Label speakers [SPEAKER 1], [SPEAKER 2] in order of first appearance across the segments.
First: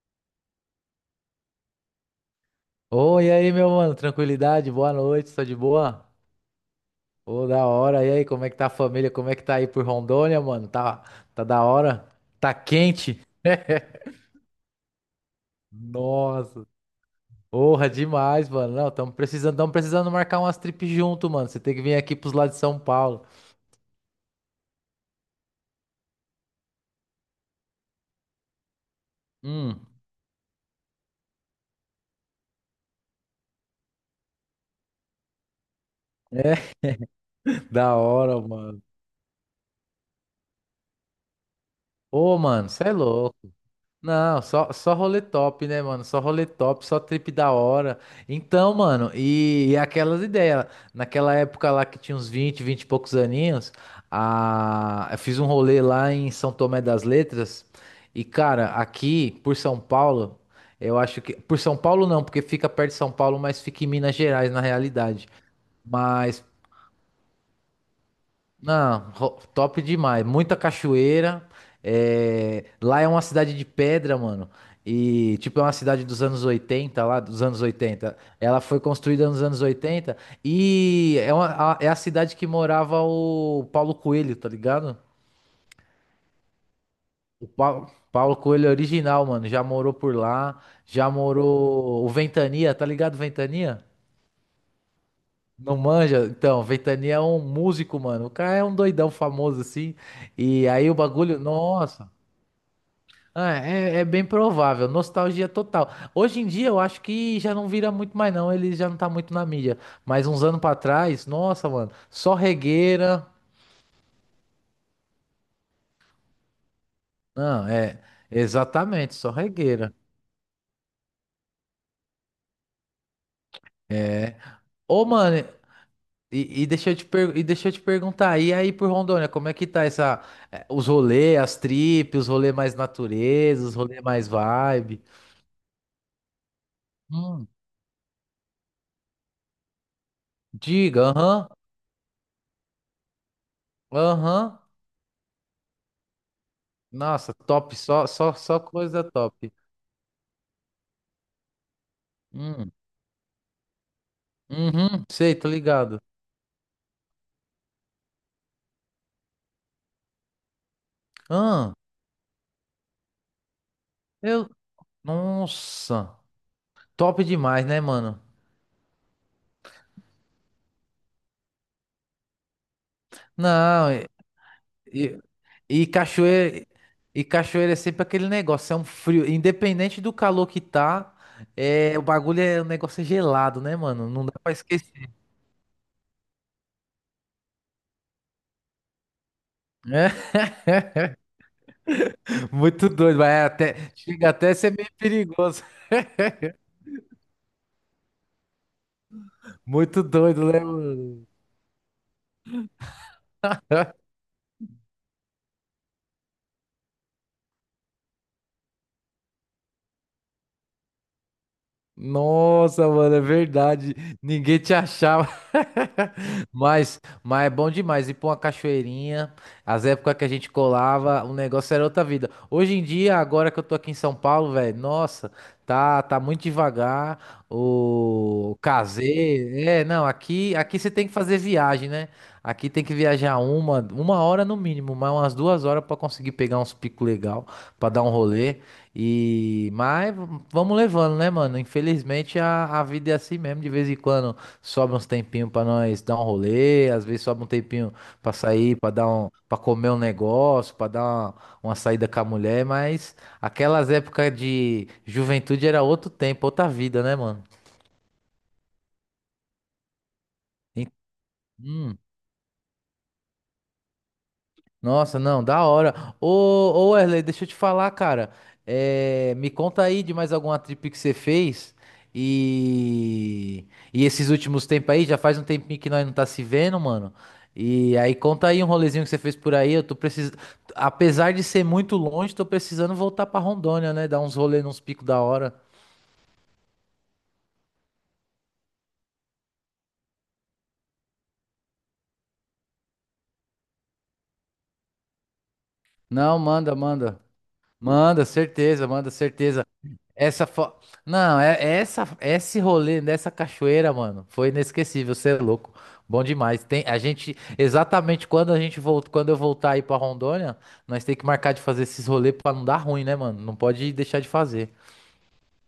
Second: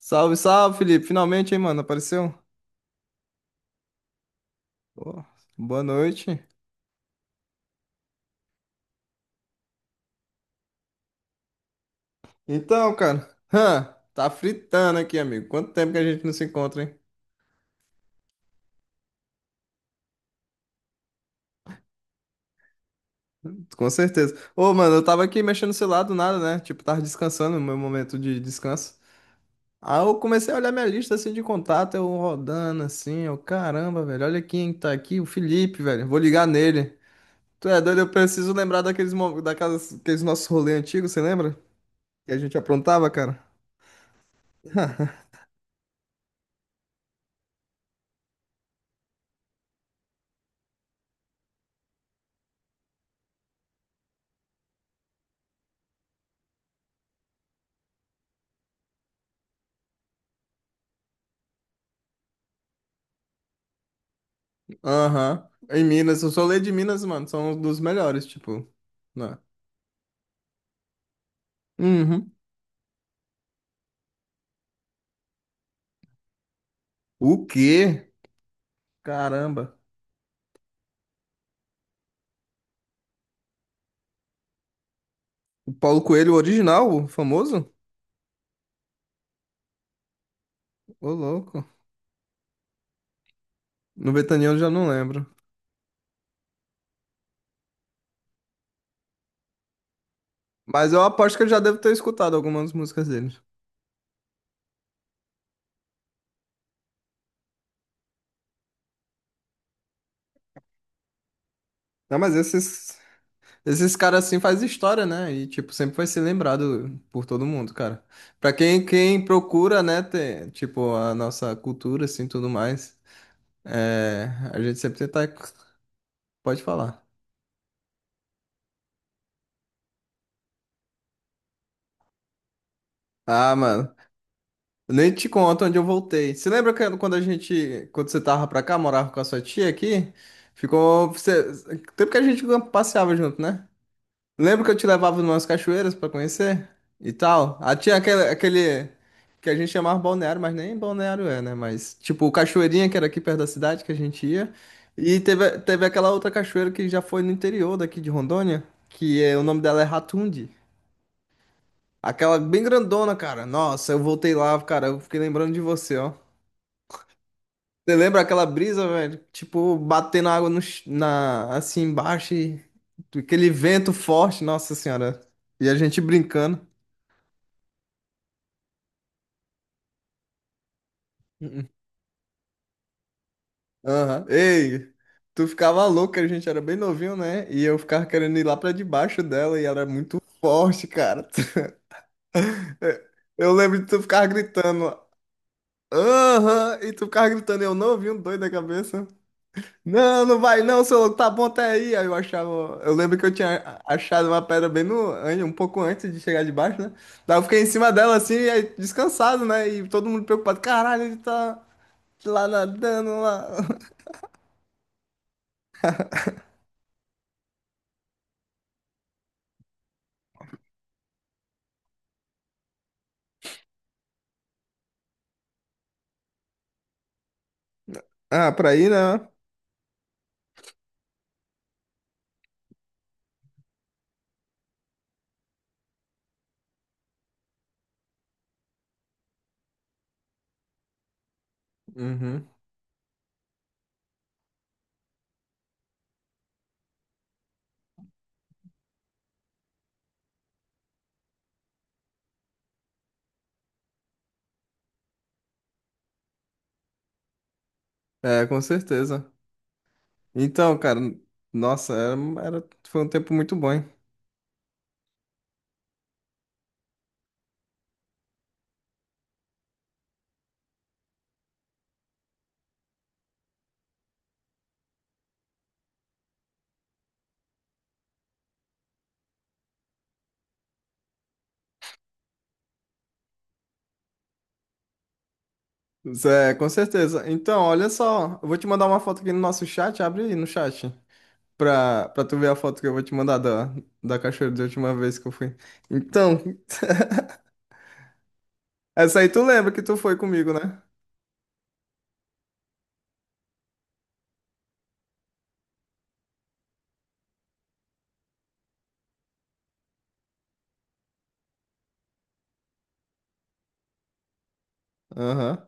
[SPEAKER 1] Salve, salve, Felipe. Finalmente, hein, mano? Apareceu?
[SPEAKER 2] Oi, e aí, meu mano, tranquilidade, boa
[SPEAKER 1] Ô,
[SPEAKER 2] noite, tá de
[SPEAKER 1] boa
[SPEAKER 2] boa?
[SPEAKER 1] noite.
[SPEAKER 2] Ô, da hora, e aí, como é que tá a família, como é que tá aí por Rondônia, mano? Tá, tá da hora? Tá
[SPEAKER 1] Então,
[SPEAKER 2] quente?
[SPEAKER 1] cara, tá fritando aqui, amigo. Quanto tempo que a gente não se
[SPEAKER 2] Nossa,
[SPEAKER 1] encontra, hein?
[SPEAKER 2] porra, demais, mano, não, tamo precisando marcar umas trips junto, mano, você tem que vir aqui pros lados de São Paulo.
[SPEAKER 1] Com certeza. Ô, mano, eu tava aqui mexendo no celular do nada, né? Tipo, tava descansando no meu momento de descanso.
[SPEAKER 2] Hum,
[SPEAKER 1] Aí eu comecei a olhar minha lista assim de contato, eu rodando assim, eu, caramba, velho, olha quem tá aqui, o Felipe, velho. Vou ligar
[SPEAKER 2] é,
[SPEAKER 1] nele. Tu é
[SPEAKER 2] da
[SPEAKER 1] doido, eu
[SPEAKER 2] hora,
[SPEAKER 1] preciso lembrar
[SPEAKER 2] mano.
[SPEAKER 1] daqueles nossos rolês antigos, você lembra? Que a
[SPEAKER 2] Ô,
[SPEAKER 1] gente
[SPEAKER 2] mano, cê é
[SPEAKER 1] aprontava,
[SPEAKER 2] louco.
[SPEAKER 1] cara.
[SPEAKER 2] Não, só rolê top, né, mano? Só rolê top, só trip da hora. Então, mano, e aquelas ideias. Naquela época lá que tinha uns 20, 20 e poucos aninhos, a, eu fiz um rolê lá em São Tomé das Letras. E, cara, aqui por São Paulo, eu acho que. Por São Paulo não, porque fica perto de São Paulo, mas fica em Minas Gerais, na realidade.
[SPEAKER 1] Aham. Em Minas, eu
[SPEAKER 2] Mas
[SPEAKER 1] sou lei de Minas, mano. São um dos melhores, tipo.
[SPEAKER 2] não,
[SPEAKER 1] Né?
[SPEAKER 2] top demais. Muita cachoeira.
[SPEAKER 1] Uhum.
[SPEAKER 2] É, lá é uma cidade de pedra, mano. E, tipo, é uma cidade dos anos 80 lá dos
[SPEAKER 1] O
[SPEAKER 2] anos
[SPEAKER 1] quê?
[SPEAKER 2] 80. Ela foi construída nos anos
[SPEAKER 1] Caramba.
[SPEAKER 2] 80 e é a cidade que morava o Paulo Coelho, tá ligado?
[SPEAKER 1] O Paulo Coelho original, o
[SPEAKER 2] O
[SPEAKER 1] famoso?
[SPEAKER 2] Paulo Coelho é original, mano. Já morou por lá,
[SPEAKER 1] Ô,
[SPEAKER 2] já
[SPEAKER 1] louco.
[SPEAKER 2] morou o Ventania, tá ligado, Ventania?
[SPEAKER 1] No Betaniano eu já não lembro.
[SPEAKER 2] Não manja? Então, Ventania é um músico, mano. O cara é um doidão famoso, assim. E aí
[SPEAKER 1] Mas
[SPEAKER 2] o
[SPEAKER 1] eu aposto
[SPEAKER 2] bagulho,
[SPEAKER 1] que eu já devo ter
[SPEAKER 2] nossa.
[SPEAKER 1] escutado algumas músicas dele.
[SPEAKER 2] Ah, é, é bem provável, nostalgia total. Hoje em dia eu acho que já não vira muito mais não, ele já não tá muito na mídia. Mas uns anos pra trás, nossa, mano,
[SPEAKER 1] Não, mas
[SPEAKER 2] só
[SPEAKER 1] esses,
[SPEAKER 2] regueira.
[SPEAKER 1] esses caras assim faz história, né? E, tipo, sempre vai ser lembrado por todo
[SPEAKER 2] Não,
[SPEAKER 1] mundo,
[SPEAKER 2] é,
[SPEAKER 1] cara. Pra quem,
[SPEAKER 2] exatamente,
[SPEAKER 1] quem
[SPEAKER 2] só
[SPEAKER 1] procura,
[SPEAKER 2] regueira.
[SPEAKER 1] né, ter, tipo, a nossa cultura, assim, tudo mais, é,
[SPEAKER 2] É.
[SPEAKER 1] a gente sempre
[SPEAKER 2] Ô,
[SPEAKER 1] tenta...
[SPEAKER 2] mano,
[SPEAKER 1] Pode falar.
[SPEAKER 2] e deixa eu te perguntar, e aí por Rondônia, como é que tá essa, os rolê, as tripes, os rolê mais
[SPEAKER 1] Ah,
[SPEAKER 2] natureza, os
[SPEAKER 1] mano.
[SPEAKER 2] rolê mais vibe?
[SPEAKER 1] Nem te conto onde eu voltei. Você lembra que
[SPEAKER 2] Hum,
[SPEAKER 1] quando você tava pra cá, morava com a sua tia aqui?
[SPEAKER 2] diga,
[SPEAKER 1] Ficou, você,
[SPEAKER 2] aham,
[SPEAKER 1] tempo que a gente passeava junto, né?
[SPEAKER 2] aham.
[SPEAKER 1] Lembra que eu te levava numas cachoeiras pra conhecer e
[SPEAKER 2] Nossa,
[SPEAKER 1] tal?
[SPEAKER 2] top,
[SPEAKER 1] Ah, tinha aquele,
[SPEAKER 2] só
[SPEAKER 1] aquele
[SPEAKER 2] coisa
[SPEAKER 1] que
[SPEAKER 2] top.
[SPEAKER 1] a gente chamava balneário, mas nem balneário é, né? Mas tipo,
[SPEAKER 2] Hum.
[SPEAKER 1] cachoeirinha que era aqui perto da cidade que a gente ia.
[SPEAKER 2] Uhum,
[SPEAKER 1] E
[SPEAKER 2] sei, tô
[SPEAKER 1] teve
[SPEAKER 2] ligado.
[SPEAKER 1] aquela outra cachoeira que já foi no interior daqui de Rondônia, que é, o nome dela é Ratundi.
[SPEAKER 2] Ah,
[SPEAKER 1] Aquela bem grandona, cara. Nossa, eu voltei
[SPEAKER 2] eu.
[SPEAKER 1] lá, cara. Eu fiquei lembrando de você, ó.
[SPEAKER 2] Nossa, top demais, né,
[SPEAKER 1] Você lembra
[SPEAKER 2] mano?
[SPEAKER 1] aquela brisa, velho? Tipo, batendo água no, ch- na, assim embaixo e aquele
[SPEAKER 2] Não,
[SPEAKER 1] vento forte, nossa
[SPEAKER 2] e-
[SPEAKER 1] senhora. E a
[SPEAKER 2] e
[SPEAKER 1] gente brincando.
[SPEAKER 2] cachoeira. E cachoeira é sempre aquele negócio, é um frio. Independente do calor que tá, é, o bagulho é. O negócio é gelado, né, mano?
[SPEAKER 1] Aham.
[SPEAKER 2] Não dá pra
[SPEAKER 1] Ei,
[SPEAKER 2] esquecer.
[SPEAKER 1] tu ficava louco, a gente era bem novinho, né? E eu ficava querendo ir lá pra debaixo dela e era
[SPEAKER 2] É
[SPEAKER 1] muito forte, cara.
[SPEAKER 2] muito doido, vai
[SPEAKER 1] Eu
[SPEAKER 2] até.
[SPEAKER 1] lembro de tu ficar
[SPEAKER 2] Chega até a ser meio
[SPEAKER 1] gritando.
[SPEAKER 2] perigoso.
[SPEAKER 1] Aham, e tu ficava gritando, eu não ouvi um doido da cabeça.
[SPEAKER 2] Muito
[SPEAKER 1] Não, não
[SPEAKER 2] doido, né,
[SPEAKER 1] vai não, seu louco,
[SPEAKER 2] mano?
[SPEAKER 1] tá bom até aí. Aí eu achava. Eu lembro que eu tinha achado uma pedra bem no. Um pouco antes de chegar debaixo, né? Daí eu fiquei em cima dela assim, e aí, descansado, né? E todo mundo preocupado. Caralho, ele tá lá
[SPEAKER 2] Nossa,
[SPEAKER 1] nadando
[SPEAKER 2] mano, é
[SPEAKER 1] lá.
[SPEAKER 2] verdade. Ninguém te achava. Mas é bom demais ir pra uma cachoeirinha. As épocas que a gente colava, o negócio era outra vida. Hoje em dia, agora que eu tô aqui em São Paulo, velho, nossa, tá muito devagar.
[SPEAKER 1] Ah,
[SPEAKER 2] O
[SPEAKER 1] pra ir, né?
[SPEAKER 2] casei. É, não, aqui você tem que fazer viagem, né? Aqui tem que viajar uma hora no mínimo, mas umas duas horas pra conseguir pegar uns picos legal, pra dar um rolê. Mas vamos levando, né, mano? Infelizmente
[SPEAKER 1] Uhum.
[SPEAKER 2] a vida é assim mesmo. De vez em quando sobra uns tempinhos pra nós dar um rolê, às vezes sobra um tempinho pra sair, para comer um negócio, uma saída com a mulher. Mas aquelas épocas de juventude era outro tempo, outra vida, né, mano?
[SPEAKER 1] É, com certeza. Então,
[SPEAKER 2] E-
[SPEAKER 1] cara, nossa,
[SPEAKER 2] hum.
[SPEAKER 1] foi um tempo muito bom, hein?
[SPEAKER 2] Nossa, não, da hora. Ô, ô Wesley, deixa eu te falar, cara. É, me conta aí de mais alguma trip que você fez. E, e esses últimos tempos aí, já faz um tempinho que nós não tá se vendo, mano. E aí conta aí um rolezinho que você fez por aí. Eu tô precisando. Apesar de ser muito longe, tô precisando voltar pra Rondônia, né? Dar uns rolê nos picos da hora.
[SPEAKER 1] Zé, com certeza. Então, olha só, eu vou te mandar uma foto aqui no nosso chat, abre aí no chat. Pra tu ver a foto que eu vou te mandar da cachoeira da última vez que eu fui. Então,
[SPEAKER 2] Não, manda, manda. Manda, certeza, manda,
[SPEAKER 1] essa aí tu
[SPEAKER 2] certeza.
[SPEAKER 1] lembra que tu foi
[SPEAKER 2] Essa
[SPEAKER 1] comigo,
[SPEAKER 2] fo...
[SPEAKER 1] né?
[SPEAKER 2] Não, é, essa é esse rolê dessa cachoeira, mano, foi inesquecível, você é louco. Bom demais. Tem a gente exatamente quando a gente volta, quando eu voltar aí pra Rondônia, nós tem que marcar de fazer esses rolês pra não dar ruim, né, mano? Não pode deixar de fazer.
[SPEAKER 1] Aham.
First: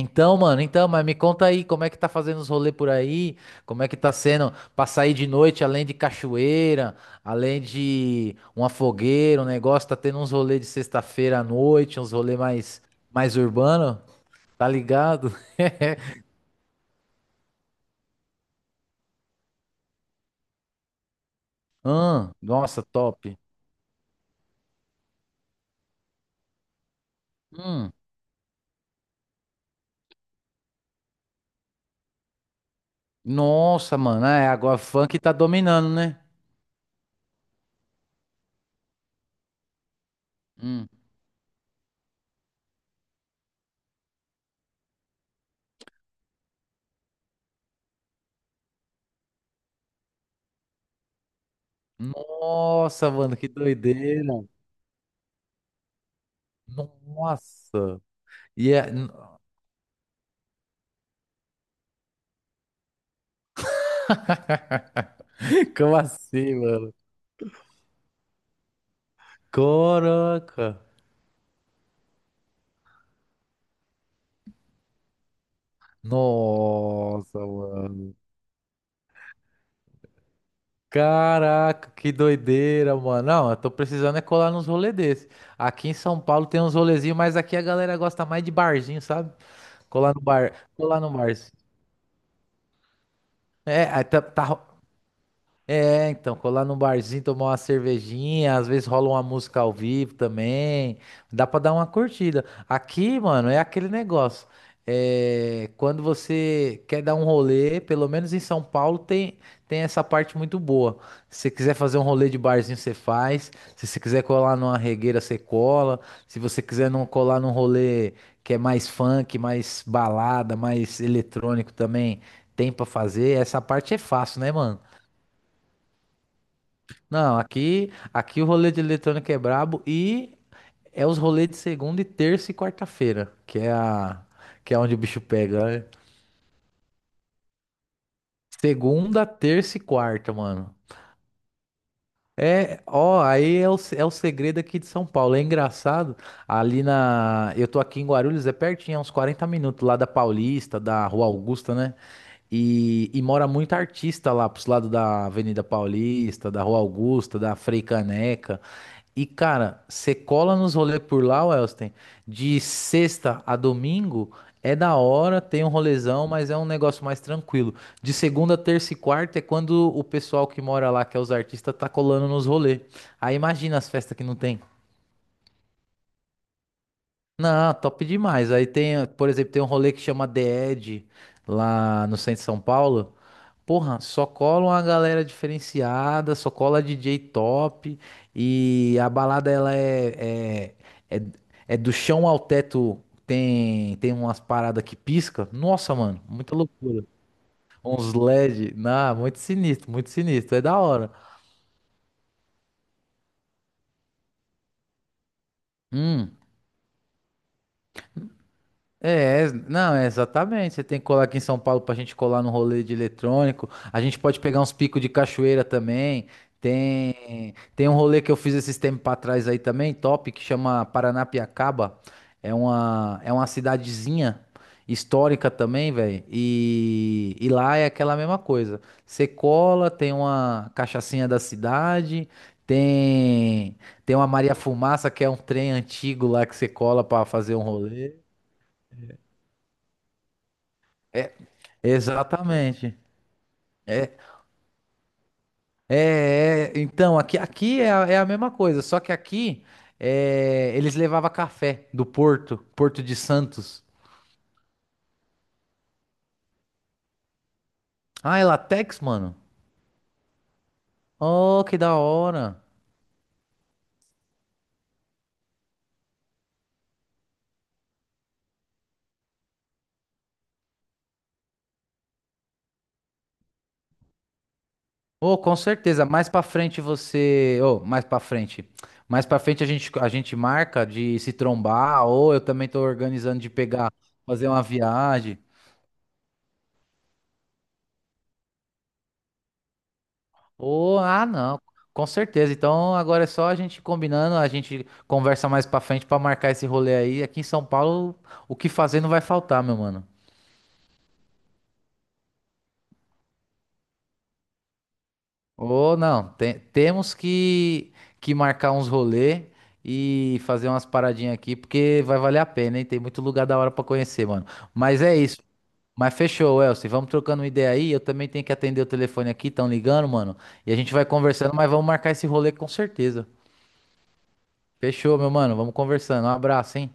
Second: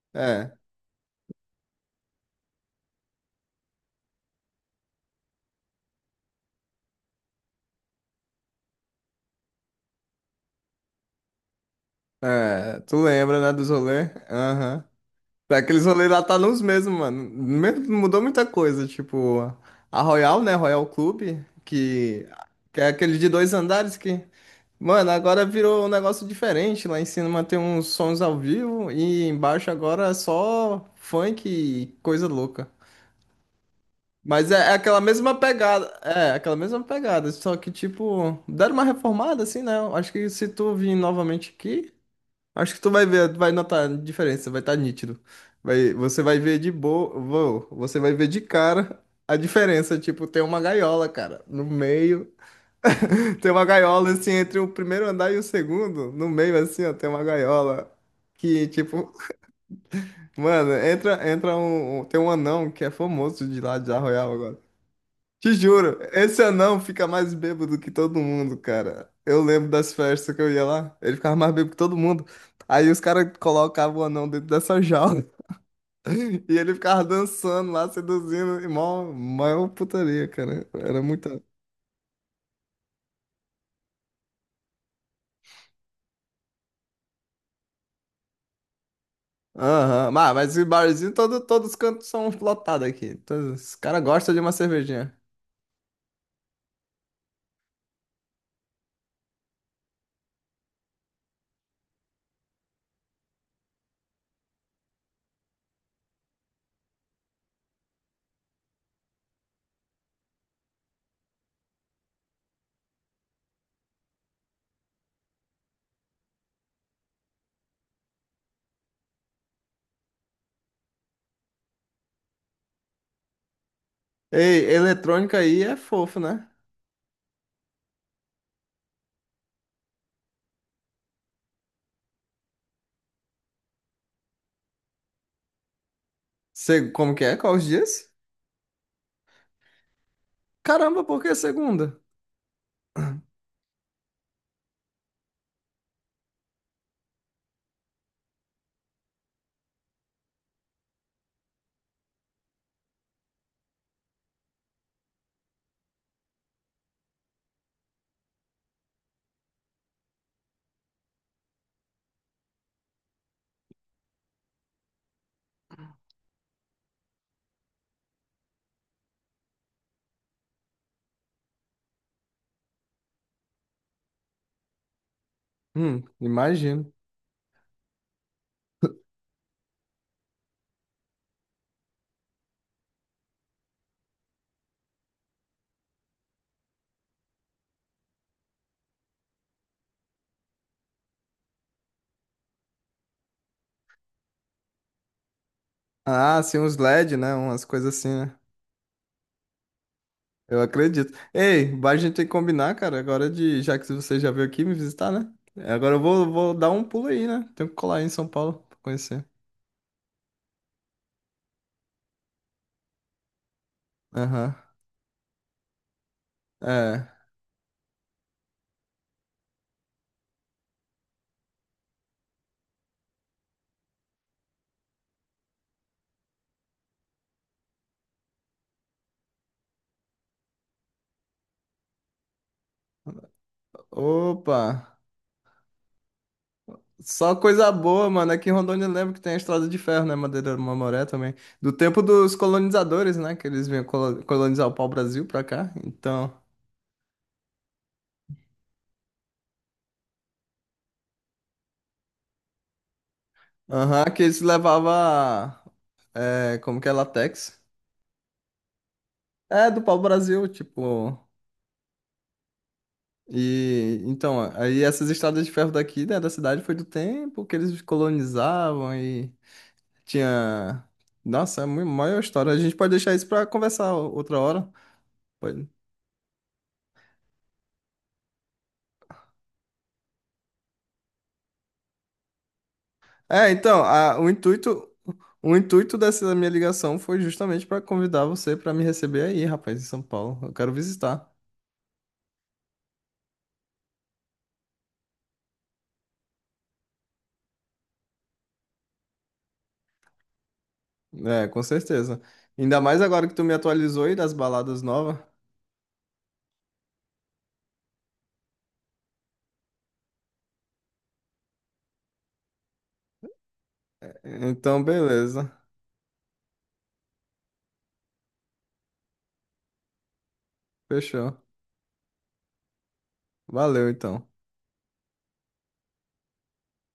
[SPEAKER 1] É.
[SPEAKER 2] Mas me conta aí, como é que tá fazendo os rolês por aí? Como é que tá sendo pra sair de noite, além de cachoeira, além de uma fogueira, um negócio, tá tendo uns rolês de sexta-feira à noite, uns rolês
[SPEAKER 1] É.
[SPEAKER 2] mais
[SPEAKER 1] Tu
[SPEAKER 2] mais
[SPEAKER 1] lembra, né, dos
[SPEAKER 2] urbano?
[SPEAKER 1] rolês?
[SPEAKER 2] Tá
[SPEAKER 1] Aham.
[SPEAKER 2] ligado?
[SPEAKER 1] É, aqueles rolês lá tá nos mesmos, mano. Me- mudou muita coisa. Tipo, a Royal, né? Royal Club, que, que
[SPEAKER 2] Nossa,
[SPEAKER 1] é aquele
[SPEAKER 2] top.
[SPEAKER 1] de dois andares que. Mano, agora virou um negócio diferente. Lá em cima tem uns
[SPEAKER 2] Hum,
[SPEAKER 1] sons ao vivo e embaixo agora é só funk e coisa louca.
[SPEAKER 2] nossa, mano. É,
[SPEAKER 1] Mas é, é
[SPEAKER 2] agora
[SPEAKER 1] aquela
[SPEAKER 2] funk tá
[SPEAKER 1] mesma pegada.
[SPEAKER 2] dominando, né?
[SPEAKER 1] É, aquela mesma pegada. Só que, tipo, deram uma reformada, assim, né? Eu acho que se tu
[SPEAKER 2] Hum,
[SPEAKER 1] vir novamente aqui, acho que tu vai ver, vai notar a diferença, vai estar nítido. Vai, você vai ver de boa. Você vai ver de cara a diferença. Tipo, tem uma gaiola, cara, no meio.
[SPEAKER 2] nossa, mano, que
[SPEAKER 1] Tem uma gaiola,
[SPEAKER 2] doideira.
[SPEAKER 1] assim, entre o primeiro andar e o segundo. No meio, assim, ó, tem uma gaiola.
[SPEAKER 2] Nossa.
[SPEAKER 1] Que,
[SPEAKER 2] E é-
[SPEAKER 1] tipo, mano, tem um anão que é famoso de lá de Arroial agora. Te
[SPEAKER 2] Como
[SPEAKER 1] juro, esse
[SPEAKER 2] assim,
[SPEAKER 1] anão
[SPEAKER 2] mano?
[SPEAKER 1] fica mais bêbado que todo mundo, cara. Eu lembro das festas que eu ia
[SPEAKER 2] Caraca.
[SPEAKER 1] lá, ele ficava mais bêbado que todo mundo. Aí os caras colocavam o anão dentro dessa jaula e ele ficava
[SPEAKER 2] Nossa,
[SPEAKER 1] dançando lá,
[SPEAKER 2] mano.
[SPEAKER 1] seduzindo, e mó, mó putaria, cara. Era muita.
[SPEAKER 2] Caraca, que doideira, mano. Não, eu tô precisando é colar nos rolês desse. Aqui em São Paulo tem uns rolezinhos, mas aqui a galera gosta mais de barzinho, sabe?
[SPEAKER 1] Aham,
[SPEAKER 2] Colar no
[SPEAKER 1] Mas,
[SPEAKER 2] bar,
[SPEAKER 1] mas o
[SPEAKER 2] colar no
[SPEAKER 1] barzinho,
[SPEAKER 2] bar.
[SPEAKER 1] todos os cantos são lotados aqui. Todos- os
[SPEAKER 2] É,
[SPEAKER 1] caras
[SPEAKER 2] aí tá,
[SPEAKER 1] gostam de
[SPEAKER 2] tá,
[SPEAKER 1] uma cervejinha.
[SPEAKER 2] É, então, colar num barzinho, tomar uma cervejinha, às vezes rola uma música ao vivo também, dá pra dar uma curtida. Aqui, mano, é aquele negócio. É, quando você quer dar um rolê, pelo menos em São Paulo tem essa parte muito boa. Se você quiser fazer um rolê de barzinho, você faz. Se você quiser colar numa regueira, você cola. Se você quiser não colar num rolê que é mais funk, mais balada, mais eletrônico também, tem pra fazer. Essa parte é fácil, né,
[SPEAKER 1] Ei,
[SPEAKER 2] mano?
[SPEAKER 1] eletrônica aí é fofo, né?
[SPEAKER 2] Não, aqui o rolê de eletrônica é brabo e é os rolês de segunda e terça e quarta-feira, que é onde o bicho pega, né?
[SPEAKER 1] Se- como que é? Quais os dias?
[SPEAKER 2] Segunda, terça e quarta, mano.
[SPEAKER 1] Caramba, por que segunda?
[SPEAKER 2] É, ó, aí é é o segredo aqui de São Paulo. É engraçado, ali na. Eu tô aqui em Guarulhos, é pertinho, é uns 40 minutos lá da Paulista, da Rua Augusta, né? E mora muito artista lá pros lados da Avenida Paulista, da Rua Augusta, da Frei Caneca. E, cara, você cola nos rolês por lá, Wellston, de sexta a domingo é da hora, tem um rolezão, mas é um negócio mais tranquilo. De segunda, terça e quarta é quando o pessoal que mora lá, que é os artistas, tá colando nos rolês. Aí imagina as festas que não tem.
[SPEAKER 1] Imagino.
[SPEAKER 2] Não, top demais. Aí tem, por exemplo, tem um rolê que chama The Edge, lá no centro de São Paulo. Porra, só cola uma galera diferenciada, só cola DJ top e a balada ela é, é, é, é do chão ao teto, tem umas paradas que pisca. Nossa, mano,
[SPEAKER 1] Ah,
[SPEAKER 2] muita
[SPEAKER 1] sim, uns
[SPEAKER 2] loucura.
[SPEAKER 1] LED, né? Umas coisas assim,
[SPEAKER 2] Uns
[SPEAKER 1] né?
[SPEAKER 2] LED, na muito sinistro,
[SPEAKER 1] Eu
[SPEAKER 2] é da hora.
[SPEAKER 1] acredito. Ei, vai, a gente tem que combinar, cara, agora de, já que você já veio aqui me visitar, né? É, agora
[SPEAKER 2] Hum.
[SPEAKER 1] vou dar um pulo aí, né? Tenho que colar aí em São Paulo pra conhecer.
[SPEAKER 2] É, ex- não, é exatamente. Você tem que colar aqui em São Paulo pra gente colar no rolê de eletrônico. A gente pode
[SPEAKER 1] Aham.
[SPEAKER 2] pegar uns picos de cachoeira também.
[SPEAKER 1] É.
[SPEAKER 2] Tem um rolê que eu fiz esses tempos pra trás aí também, top, que chama Paranapiacaba. É uma cidadezinha histórica também, velho. E lá é aquela mesma coisa. Você cola, tem uma cachaçinha da cidade, tem, tem uma Maria
[SPEAKER 1] Opa!
[SPEAKER 2] Fumaça, que é um trem antigo lá que você cola pra
[SPEAKER 1] Só
[SPEAKER 2] fazer um
[SPEAKER 1] coisa boa,
[SPEAKER 2] rolê.
[SPEAKER 1] mano. Aqui em Rondônia eu lembro que tem a Estrada de Ferro, né? Madeira do Mamoré também. Do tempo dos
[SPEAKER 2] Exatamente.
[SPEAKER 1] colonizadores, né? Que eles vinham
[SPEAKER 2] É,
[SPEAKER 1] colo- colonizar o pau-brasil pra cá. Então.
[SPEAKER 2] então, aqui é a mesma coisa, só que aqui é, eles levavam café do Porto de Santos.
[SPEAKER 1] Aham, que eles levavam. É, como que é? Latex.
[SPEAKER 2] Ah, é Latex, mano?
[SPEAKER 1] É, do pau-brasil, tipo.
[SPEAKER 2] Oh, que da hora.
[SPEAKER 1] E então, aí essas estradas de ferro daqui, né, da cidade foi do tempo que eles colonizavam e tinha. Nossa, é uma maior história. A gente pode deixar isso para conversar outra hora.
[SPEAKER 2] Oh, com
[SPEAKER 1] Pode.
[SPEAKER 2] certeza, mais pra frente você... Oh, mais pra frente. Mais pra frente a gente marca de se trombar, ou eu também tô organizando
[SPEAKER 1] É,
[SPEAKER 2] de
[SPEAKER 1] então,
[SPEAKER 2] pegar, fazer uma viagem.
[SPEAKER 1] o intuito dessa minha ligação foi justamente para convidar você para me receber aí, rapaz, em São Paulo. Eu quero
[SPEAKER 2] Oh, ah,
[SPEAKER 1] visitar.
[SPEAKER 2] não, com certeza. Então agora é só a gente combinando, a gente conversa mais pra frente pra marcar esse rolê aí. Aqui em São Paulo, o que fazer não vai faltar, meu mano.
[SPEAKER 1] É, com certeza. Ainda mais agora que tu me atualizou aí das baladas novas.
[SPEAKER 2] Ô, não, te- temos que marcar uns rolê e fazer umas paradinhas aqui, porque vai valer a pena, hein? Tem muito lugar da hora pra conhecer, mano.
[SPEAKER 1] Então,
[SPEAKER 2] Mas é isso.
[SPEAKER 1] beleza.
[SPEAKER 2] Mas fechou, Elcio. Vamos trocando uma ideia aí. Eu também tenho que atender o telefone aqui, estão ligando, mano. E a gente vai
[SPEAKER 1] Fechou.
[SPEAKER 2] conversando, mas vamos marcar esse rolê com certeza.
[SPEAKER 1] Valeu, então.
[SPEAKER 2] Fechou, meu mano. Vamos conversando. Um abraço, hein?